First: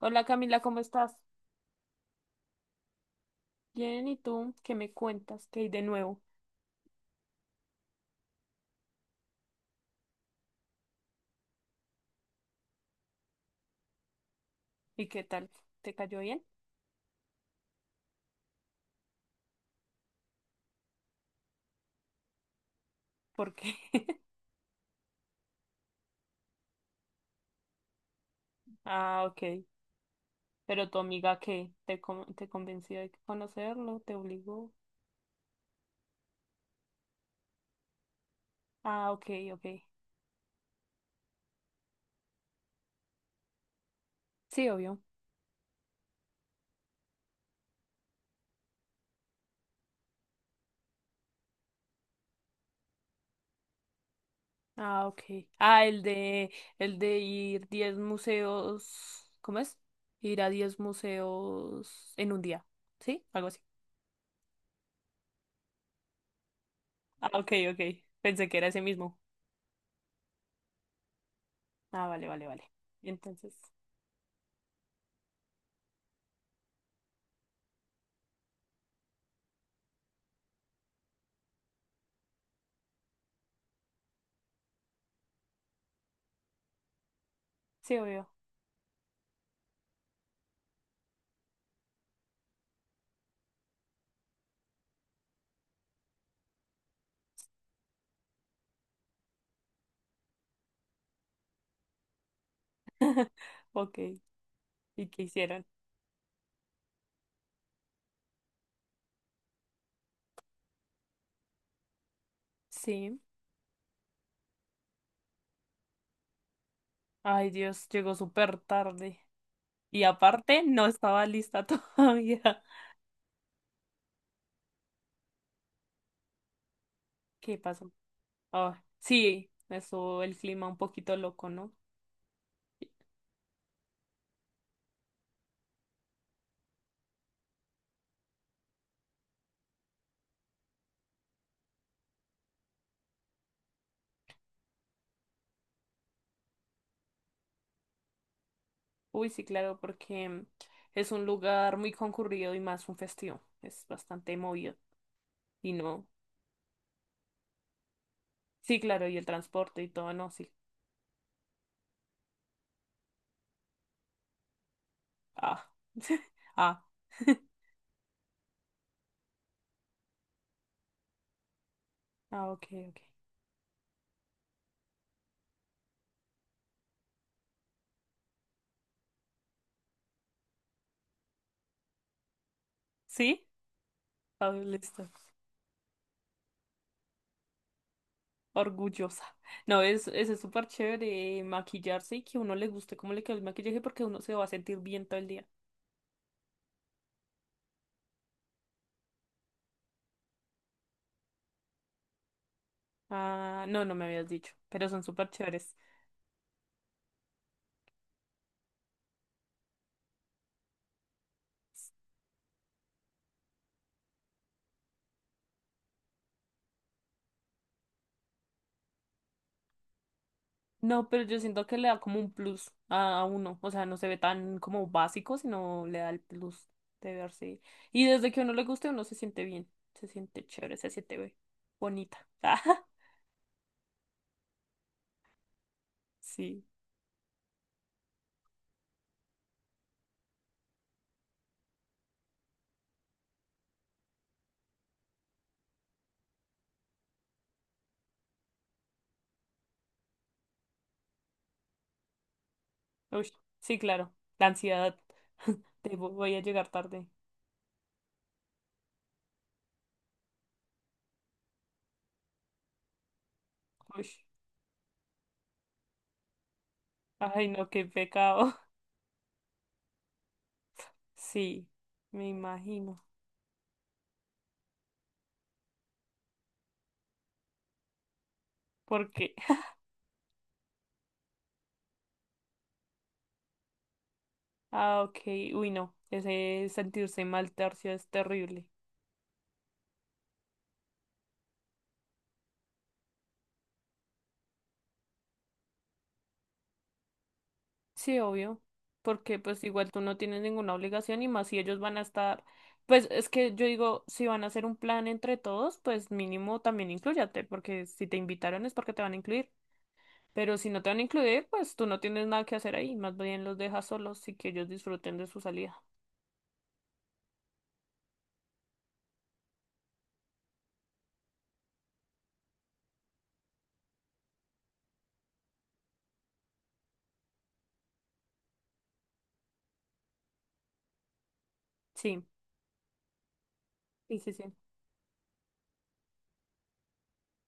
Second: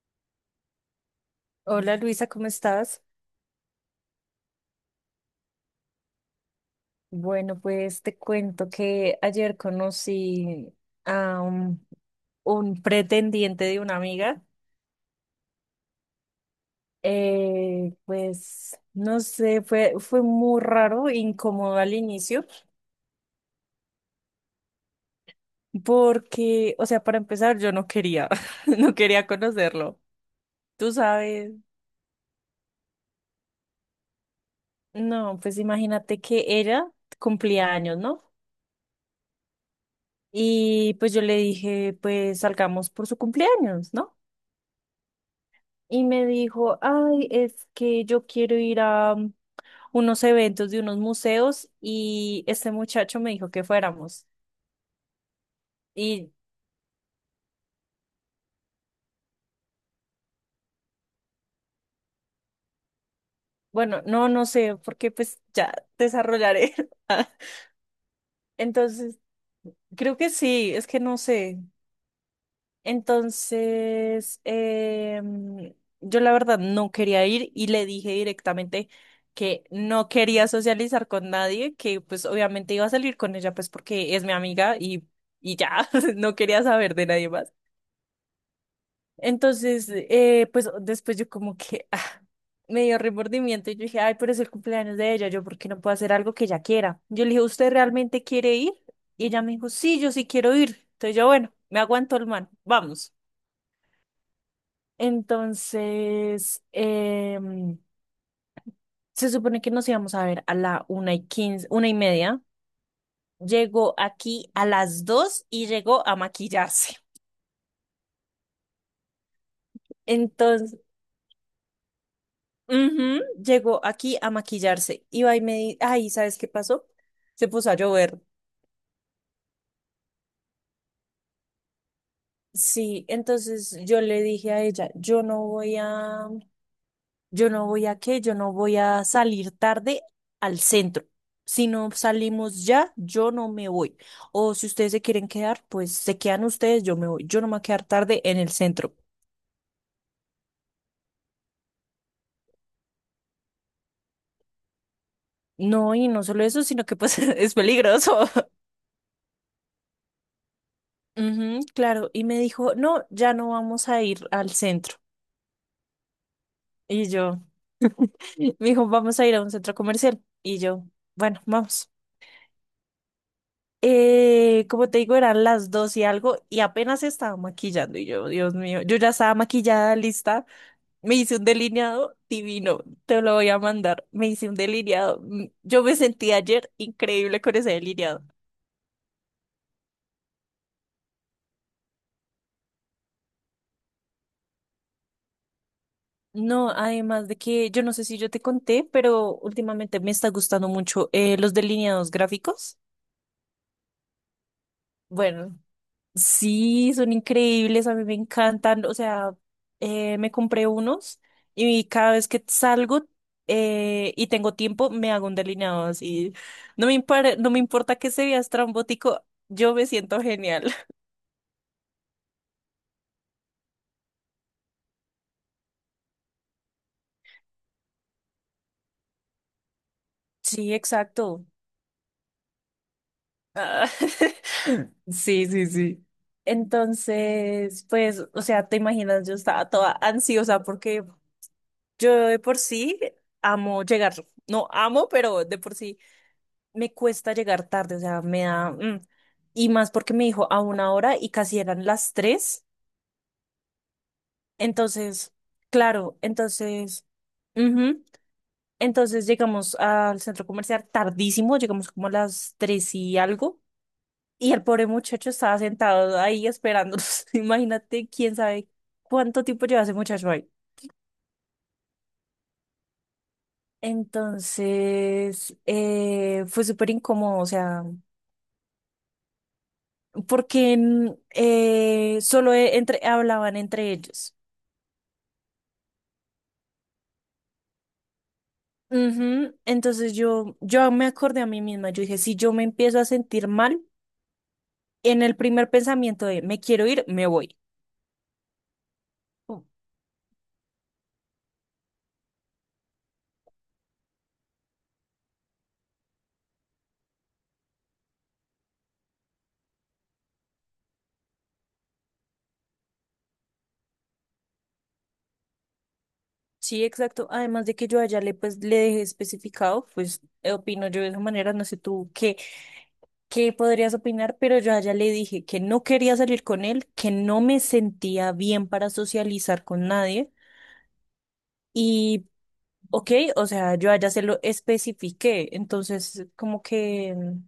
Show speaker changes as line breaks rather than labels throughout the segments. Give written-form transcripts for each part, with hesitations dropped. Hola Camila, ¿cómo estás?
Hola Luisa, ¿cómo estás?
Bien, ¿y tú? ¿Qué me cuentas? ¿Qué hay de nuevo?
Bueno, pues te cuento que ayer conocí a un, un pretendiente de una amiga.
¿Y qué tal? ¿Te cayó bien?
Pues no sé, fue muy raro, incómodo al inicio,
¿Por qué?
porque, o sea, para empezar, yo no quería, no
Ah,
quería
ok.
conocerlo.
Pero
Tú
tu amiga,
sabes,
¿qué? ¿Te convenció de conocerlo? ¿Te obligó?
no, pues imagínate que ella cumplía años, ¿no?
Ah, ok, ok.
Y pues yo le dije, pues salgamos por su cumpleaños, ¿no?
Sí, obvio.
Y me dijo, ay, es que yo quiero ir a unos eventos de unos museos y este muchacho me dijo que fuéramos.
Ah, ok. Ah, el
Y
de, el de ir 10 museos, ¿cómo es? Ir a 10 museos en un día, ¿sí? Algo así.
bueno, no, no sé, porque pues ya desarrollaré.
Ah, ok, ok. Pensé que era ese mismo.
Entonces, creo que sí, es que no sé.
Ah, vale, vale, vale. Entonces,
Entonces, yo la verdad no quería ir y le dije directamente que no quería socializar con nadie, que pues obviamente iba a salir con ella pues porque es mi amiga y ya, no quería saber de nadie más.
sí, obvio.
Entonces, pues después yo como que ah, me dio remordimiento y yo dije, ay, pero es el cumpleaños de ella, yo por qué no puedo hacer algo que ella quiera. Yo le dije, ¿usted realmente quiere ir? Y ella me dijo, sí, yo sí quiero ir. Entonces yo, bueno, me aguanto el man, vamos.
Ok. ¿Y qué hicieron?
Entonces, se supone que nos íbamos a ver a la una y quince, una y media.
Sí.
Llegó aquí a las dos y llegó a maquillarse.
Ay, Dios, llegó súper tarde. Y aparte,
Entonces,
no estaba lista todavía.
ujú, llegó aquí a maquillarse. Iba y me di, ay, ¿sabes qué pasó? Se
¿Qué
puso a
pasó?
llover.
Ah, sí, eso, el clima un poquito loco, ¿no?
Sí, entonces yo le dije a ella, yo no voy a qué, yo no voy a salir tarde al centro. Si no salimos ya, yo no me voy. O si ustedes se quieren quedar, pues se quedan ustedes, yo me voy. Yo no me voy a quedar tarde en el centro.
Uy, sí, claro, porque es un lugar muy concurrido y más un festivo. Es bastante movido. Y
No,
no.
y no solo eso, sino que pues es peligroso.
Sí, claro, y el transporte y todo, no, sí.
Ujú, claro, y me dijo, no, ya no vamos a ir al centro.
Ah. Ah.
Y yo, me dijo, vamos a ir a un centro comercial. Y yo, bueno, vamos.
Ah, ok, ok.
Como te digo, eran las dos y algo y apenas estaba maquillando y yo, Dios mío, yo ya estaba maquillada, lista. Me hice un delineado divino, te lo
¿Sí?
voy a mandar. Me hice
Ah,
un
listo.
delineado. Yo me sentí ayer increíble con ese delineado.
Orgullosa. No, es súper chévere maquillarse y que uno le guste cómo le queda el maquillaje porque uno se va a sentir bien todo el día.
No, además de que yo no sé si yo te conté, pero últimamente me está gustando mucho los delineados gráficos.
Ah, no, no me habías dicho, pero son súper
Bueno,
chéveres.
sí, son increíbles, a mí me encantan. O sea, me compré unos y cada vez que salgo y tengo tiempo, me hago un delineado así. No me importa que se vea estrambótico, yo me siento genial.
No, pero yo siento que le da como un plus a uno. O sea, no se ve tan como básico, sino le da el plus de verse. Y desde que a uno le guste, uno se siente bien, se siente
Sí,
chévere, se siente
exacto.
bonita.
Ah, sí, sí, sí.
Sí,
Entonces, pues, o sea, te imaginas, yo estaba toda ansiosa porque yo de por sí amo llegar. No amo, pero de por sí me cuesta llegar tarde, o sea, me da... Y más porque me dijo a una hora y casi eran las tres.
uy, sí, claro, la ansiedad.
Entonces,
Te
claro,
voy a llegar
entonces,
tarde.
ujú, entonces llegamos al centro comercial tardísimo, llegamos como a las tres y algo.
Uy.
Y el pobre muchacho estaba sentado ahí esperándonos.
Ay, no, qué
Imagínate quién
pecado.
sabe cuánto tiempo lleva ese muchacho ahí.
Sí, me imagino.
Entonces, fue súper incómodo, o sea,
Porque,
porque entre, hablaban entre ellos.
ah, ok, uy, no, ese sentirse mal tercio es terrible.
Ujú, entonces yo me acordé a mí misma, yo dije, si yo me empiezo a sentir mal, en el primer pensamiento de me quiero ir, me voy.
Sí, obvio, porque pues
Pum.
igual tú no tienes ninguna obligación y más si ellos van a estar, pues es que yo digo, si van a hacer un plan entre todos, pues mínimo también inclúyate, porque si te invitaron es porque te van a incluir. Pero si no te van a incluir, pues tú no tienes nada que hacer ahí, más bien los dejas solos y que ellos disfruten de su salida.
Sí, exacto. Además de que yo allá le pues le dejé especificado, pues opino yo de esa manera, no sé tú qué qué podrías opinar, pero yo a ella le dije que no quería salir con él, que no me sentía bien para socializar con nadie
Sí,
y, ok, o sea, yo a ella
sí,
se
sí,
lo
sí.
especifiqué, entonces como que,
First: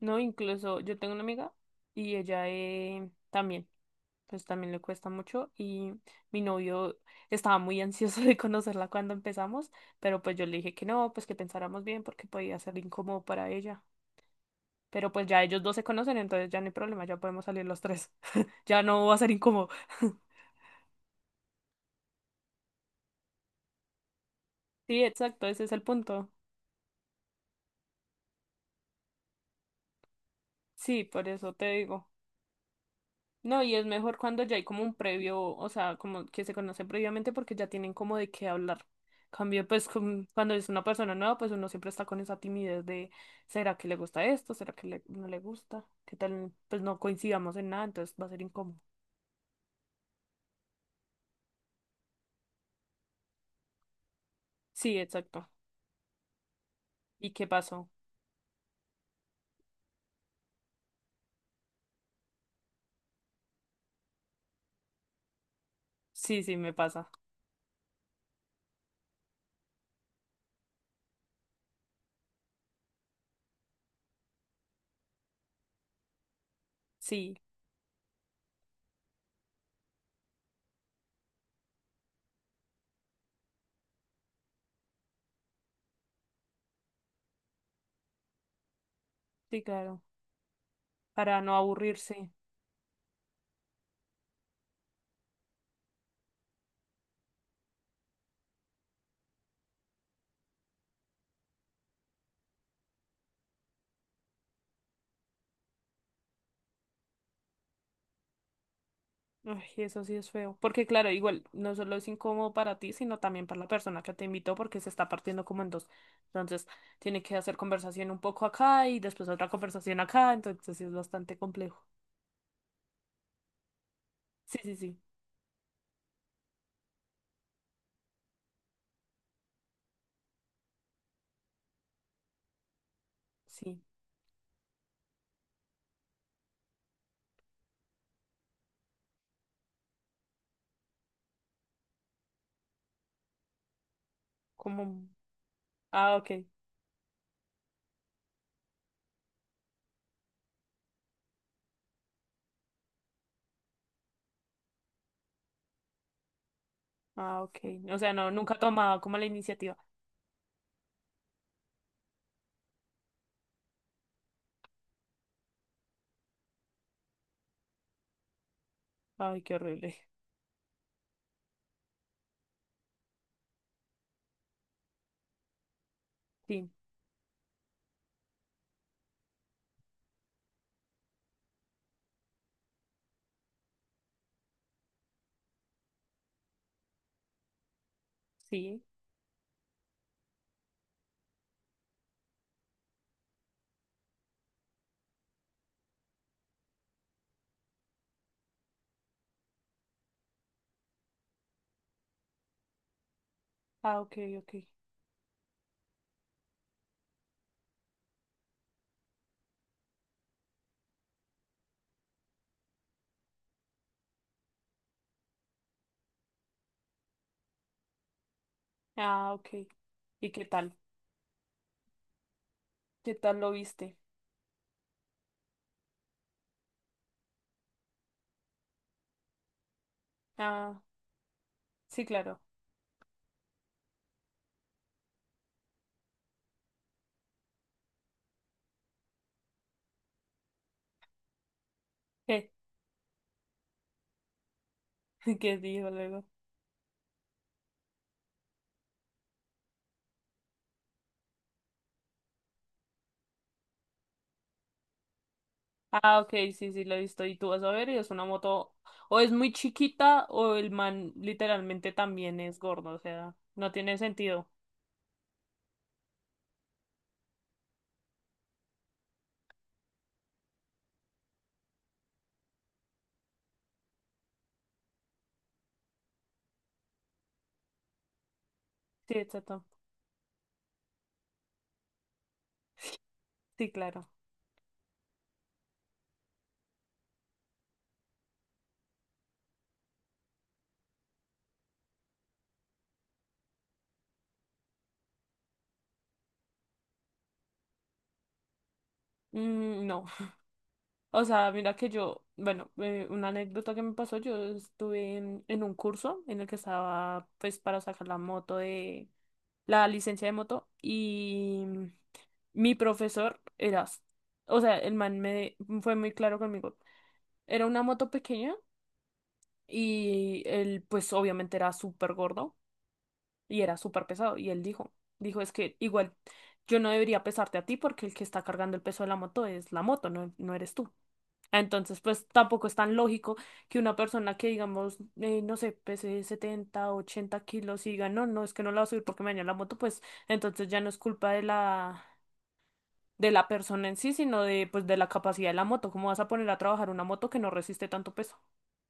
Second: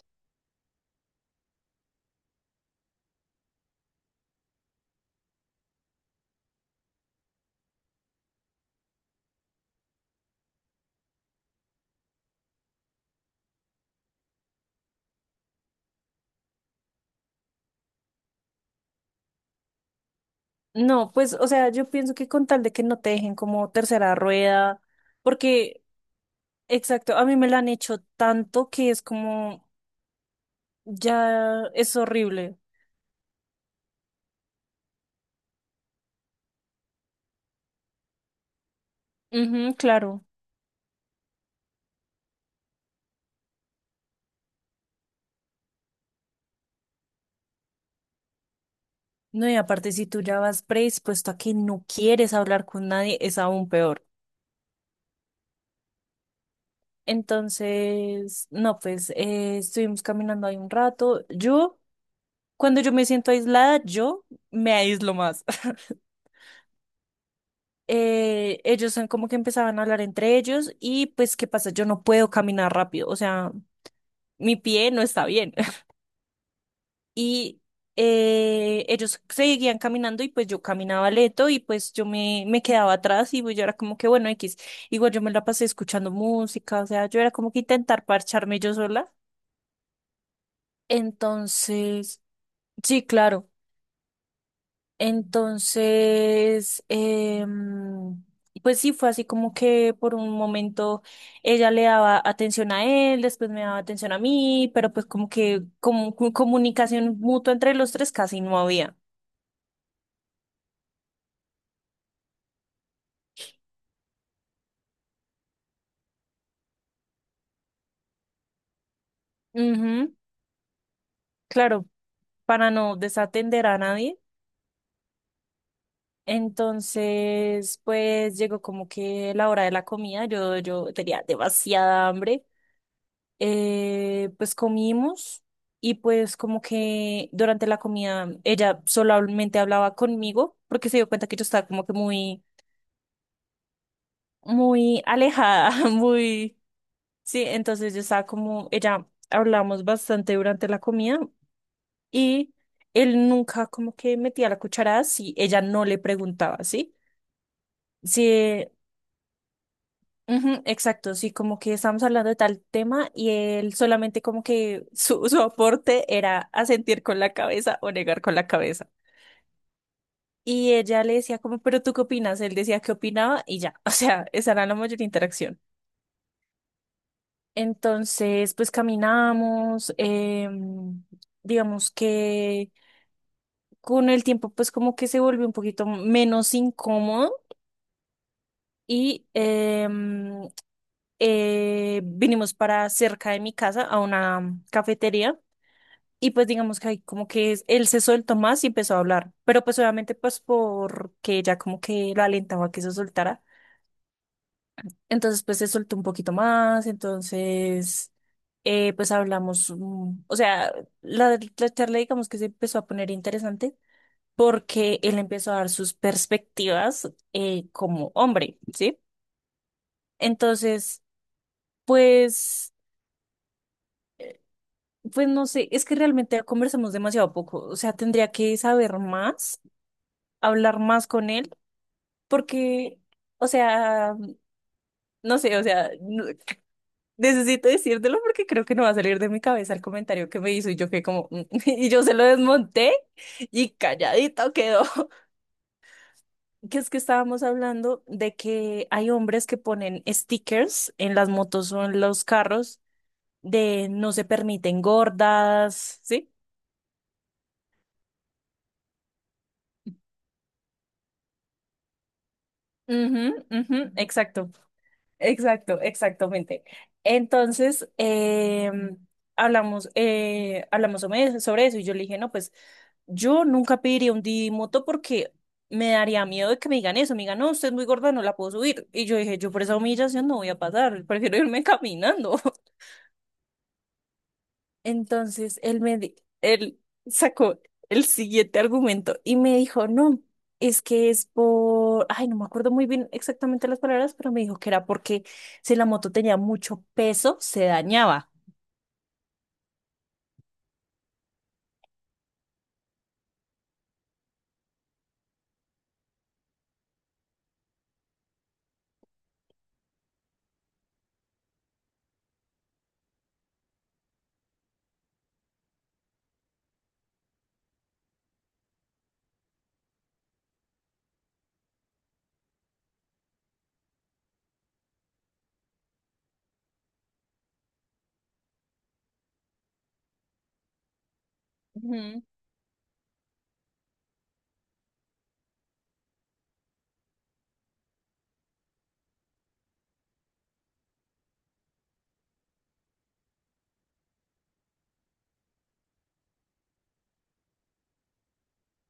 No, incluso yo tengo una amiga y ella también, pues también le cuesta mucho y mi novio estaba muy ansioso de conocerla cuando empezamos, pero pues yo le dije que no, pues que pensáramos bien porque podía ser incómodo para ella. Pero pues ya ellos dos se conocen, entonces ya no hay problema, ya podemos salir los tres. Ya no va a ser incómodo.
no, pues, o sea, yo pienso que con tal de que no te dejen como tercera rueda,
Sí, exacto, ese es el
porque,
punto.
exacto, a mí me la han hecho tanto que es como,
Sí, por eso te
ya es
digo.
horrible.
No, y es mejor cuando ya hay como un previo, o sea, como que se conoce previamente porque ya tienen como de qué hablar. Cambio,
Ujú,
pues
claro.
cuando es una persona nueva, pues uno siempre está con esa timidez de, ¿será que le gusta esto? ¿Será que no le gusta? ¿Qué tal? Pues no coincidamos en nada, entonces va a ser incómodo.
No, y aparte si tú ya vas predispuesto a que no quieres hablar con nadie, es aún peor.
Sí, exacto. ¿Y qué pasó?
Entonces, no, pues estuvimos caminando ahí un rato. Yo, cuando yo me siento aislada, yo me aíslo más.
Sí, sí, me pasa.
Ellos son como que empezaban a hablar entre ellos y pues, ¿qué pasa? Yo no puedo caminar rápido, o sea, mi pie no está bien.
Sí,
Y ellos seguían caminando y pues yo caminaba lento y pues me quedaba atrás y pues, yo era como que, bueno, X, igual yo me la pasé escuchando música, o sea, yo era como que intentar parcharme yo sola.
sí, claro. Para no
Entonces...
aburrirse.
Sí, claro. Entonces, pues sí, fue así como que por un momento ella le daba atención a él, después me daba atención a mí, pero pues como que como, comunicación mutua entre los tres casi no había.
Ay, eso sí es feo. Porque claro, igual no solo es incómodo para ti, sino también para la persona que te invitó porque se está partiendo como en dos. Entonces, tiene que hacer conversación un poco acá y después otra conversación
Ujú,
acá. Entonces, sí es bastante complejo.
claro, para no desatender a nadie.
Sí, sí, sí.
Entonces, pues llegó como que la hora de la comida, yo tenía demasiada hambre.
Sí.
Pues comimos y pues como que durante la comida ella solamente hablaba conmigo porque se dio cuenta que yo estaba como que muy, muy
Como...
alejada,
Ah, ok.
muy, sí, entonces yo estaba como, ella hablamos bastante durante la comida y él nunca como que metía la cuchara si ella no le preguntaba, ¿sí?
Ah, ok. O sea, no, nunca
Sí,
tomaba como la iniciativa.
ujú, exacto, sí, como que estamos hablando de tal tema y él solamente como que su aporte era asentir con la cabeza o negar con la cabeza.
Ay, qué horrible.
Y ella le decía como, pero ¿tú qué opinas? Él decía que opinaba y ya, o sea, esa era la mayor interacción.
Sí,
Entonces, pues caminamos, digamos que con el tiempo pues como que se volvió un poquito menos incómodo
sí.
y vinimos para cerca de mi casa a una cafetería. Y pues digamos que ahí como que él se soltó más y empezó a hablar, pero pues obviamente pues porque ella como que lo alentaba a que se soltara,
Ah, ok, ok.
entonces pues se soltó un poquito más, entonces pues hablamos, o sea, la charla digamos que se empezó a poner interesante porque él empezó a dar sus perspectivas como hombre, ¿sí?
Ah, ok. ¿Y qué tal?
Entonces, pues,
¿Qué tal lo viste?
pues no sé, es que realmente conversamos demasiado poco, o sea, tendría que saber más, hablar
Ah,
más con él.
sí, claro.
Porque, o sea, no sé, o sea, necesito decírtelo porque creo que no va a salir de mi cabeza el comentario que me hizo y yo que como, "Mm", y yo se lo
¿Qué?
desmonté y calladito quedó.
¿Qué dijo luego?
Que es que estábamos hablando de que hay hombres que ponen stickers en las motos o en los carros de no se permiten gordas,
Ah, ok,
¿sí?
sí, sí, la he visto. Y tú vas a ver, y es una moto, o es muy chiquita, o el man literalmente también es gordo, o sea,
Ujú,
no
ujú,
tiene sentido.
exacto. Exacto, exactamente. Entonces, hablamos, sobre eso y yo le dije, no, pues yo nunca pediría un Didi Moto porque me daría miedo de que me digan eso. Me digan, no, usted es muy gorda, no la puedo subir. Y
Sí,
yo dije, yo por
exacto.
esa humillación no voy a pasar, prefiero irme caminando.
Sí, claro.
Entonces él me di- él sacó el siguiente argumento y me dijo, no, es que es por, ay, no me acuerdo muy bien exactamente las palabras, pero me dijo que era porque si la moto tenía mucho peso, se dañaba.
Mm, no. O sea, mira que yo, bueno, una anécdota que me pasó, yo estuve en un curso en el que estaba, pues, para sacar la moto de, la licencia de moto, y mi profesor era, o sea, el man me fue muy claro conmigo. Era una moto pequeña. Y él, pues obviamente era súper gordo y era súper pesado. Y él dijo, dijo, es que igual yo no debería pesarte a ti porque el que está cargando el peso de la moto es la moto, no, no eres tú. Entonces,
Ujú,
pues tampoco es tan lógico que una persona que, digamos, no sé, pese 70 u 80 kilos y diga, no, no, es que no la voy a subir porque me dañó la moto, pues entonces ya no es culpa de la persona en sí, sino de, pues, de la capacidad de la moto. ¿Cómo vas a poner a trabajar una moto que no resiste tanto peso?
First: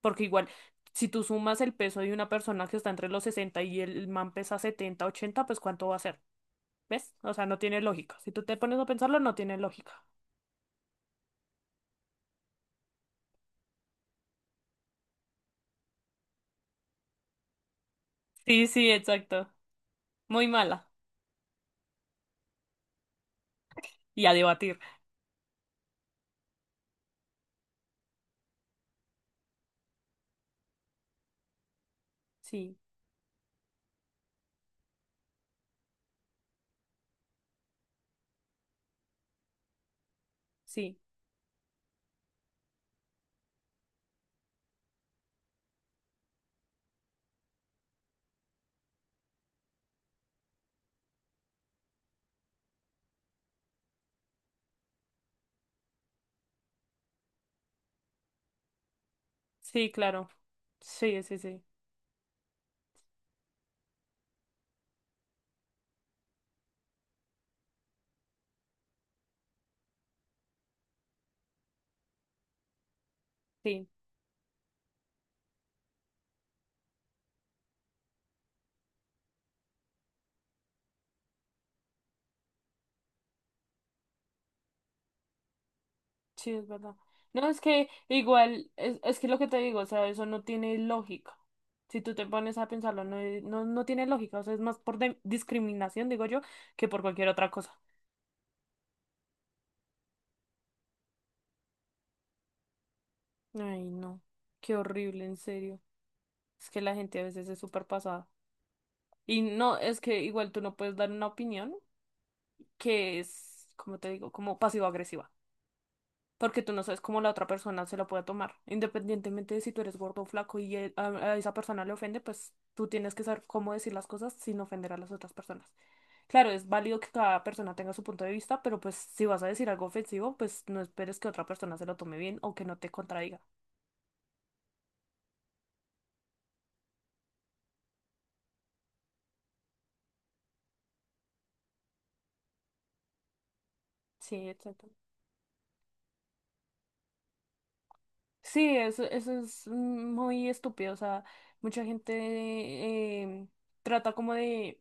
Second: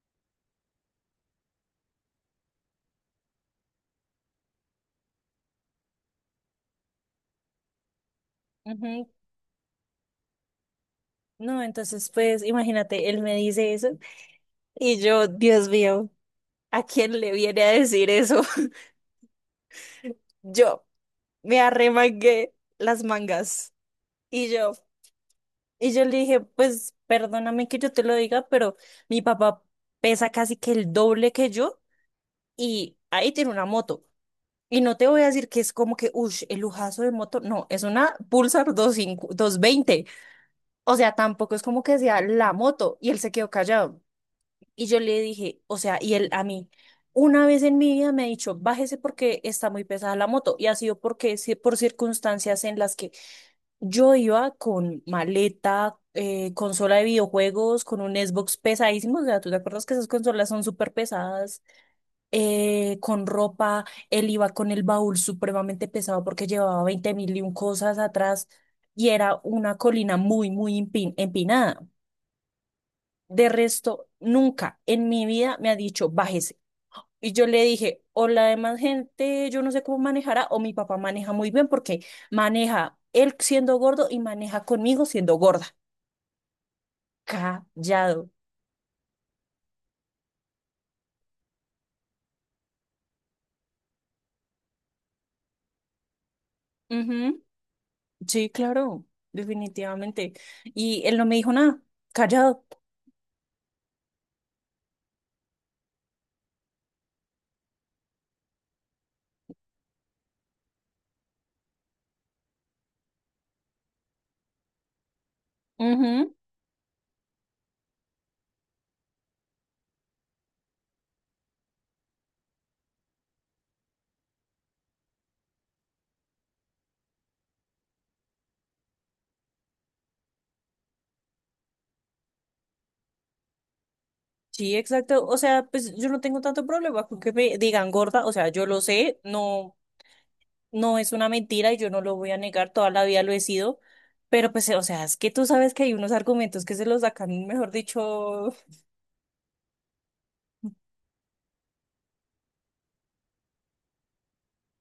Porque igual, si tú sumas el peso de una persona que está entre los 60 y el man pesa 70, 80, pues ¿cuánto va a ser? ¿Ves? O sea, no tiene lógica. Si tú te pones a
ujú.
pensarlo, no tiene lógica.
No, entonces pues imagínate, él me dice eso y yo, Dios mío, ¿a quién le viene a decir eso?
Sí, sí, exacto. Muy
Yo
mala.
me arremangué las mangas
Y a
y yo...
debatir.
Y yo le dije, pues perdóname que yo te lo diga, pero mi papá pesa casi que el doble que yo
Sí,
y ahí tiene una moto. Y no te voy a decir que es como que, uff, el lujazo de moto. No, es una Pulsar 25 veinte. O
sí,
sea, tampoco es como que sea la moto. Y él se quedó callado. Y yo le dije, o sea, y él a mí, una vez en mi vida me ha dicho, bájese porque está muy pesada la moto. Y ha sido porque, sí, por circunstancias en las que yo iba con maleta, consola de videojuegos, con un Xbox pesadísimo. O sea, ¿tú te acuerdas
sí,
que esas
claro.
consolas son súper
Sí, sí,
pesadas?
sí.
Con ropa, él iba con el baúl supremamente pesado porque llevaba 20 mil y un cosas atrás y era una colina muy empinada. De
Sí.
resto, nunca en mi vida me ha dicho, bájese. Y yo le dije, o la demás gente, yo no sé cómo manejará, o mi papá maneja muy bien porque maneja él siendo gordo y maneja conmigo siendo gorda.
Sí, es verdad. No, es que
Callado.
igual, es que lo que te digo, o sea, eso no tiene lógica. Si tú te pones a pensarlo, no, no, no tiene lógica. O sea, es más por discriminación, digo yo, que por cualquier
Ujú.
otra cosa.
Sí, claro, definitivamente. Y él no me dijo nada, callado.
Ay, no. Qué horrible, en serio. Es que la gente a veces es súper pasada. Y no, es que igual tú no puedes dar una opinión que es, como te digo, como pasivo-agresiva.
Ujú.
Porque tú no sabes cómo la otra persona se lo puede tomar. Independientemente de si tú eres gordo o flaco y a esa persona le ofende, pues tú tienes que saber cómo decir las cosas sin ofender a las otras personas. Claro, es válido que cada persona tenga su punto de vista, pero pues si vas a decir algo ofensivo, pues no esperes que otra persona se lo tome bien o que no te contradiga.
Sí, exacto. O sea, pues yo no tengo tanto problema con que me digan gorda. O sea, yo lo sé, no, no es una mentira y yo no lo voy a negar, toda la vida lo he sido.
Sí,
Pero pues, o
exacto.
sea, es que tú sabes que hay unos argumentos que se los sacan, mejor dicho.
Sí, eso es muy estúpido. O sea, mucha gente em, trata como de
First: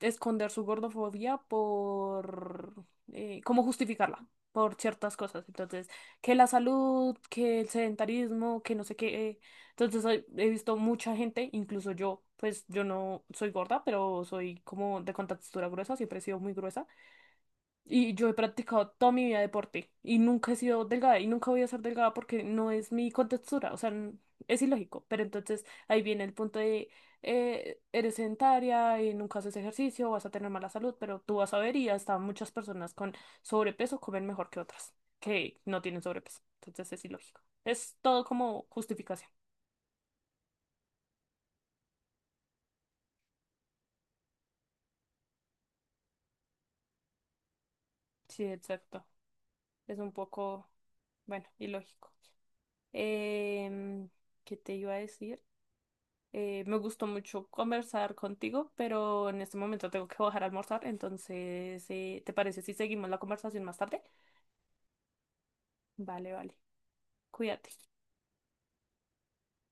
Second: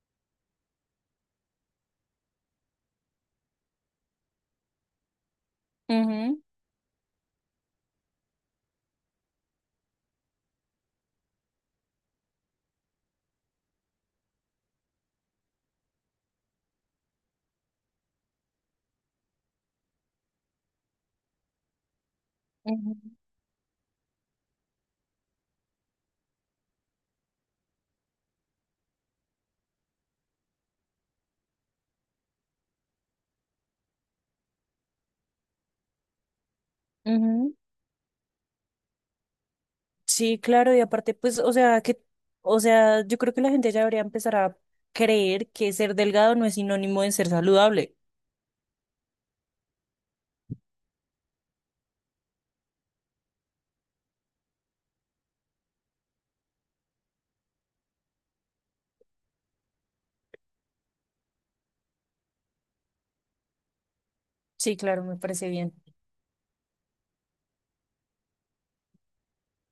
esconder su gordofobia por cómo justificarla por ciertas cosas. Entonces, que
Ujú.
la salud, que el sedentarismo, que no sé qué. Entonces, he visto mucha gente, incluso yo, pues yo no soy gorda, pero soy como de contextura gruesa, siempre he sido muy gruesa. Y yo he practicado toda mi vida deporte y nunca he sido delgada y nunca voy a ser delgada porque no es
Ujú.
mi contextura, o sea, es ilógico. Pero entonces ahí viene el punto de, eres sedentaria y nunca haces ejercicio, vas a tener mala salud, pero tú vas a ver y hasta muchas personas con sobrepeso comen mejor que otras que no tienen sobrepeso. Entonces es ilógico.
Ujú.
Es todo como justificación.
Sí, claro, y aparte, pues, o sea, que, o sea, yo creo que la gente ya debería empezar a creer que ser delgado no es sinónimo de ser saludable.
Sí, exacto. Es un poco, bueno, ilógico. Em, ¿qué te iba a decir? Me gustó mucho conversar contigo, pero en este momento tengo que bajar a almorzar, entonces, ¿te parece si seguimos la conversación más tarde?
Sí, claro, me parece bien.
Vale, vale. Cuídate.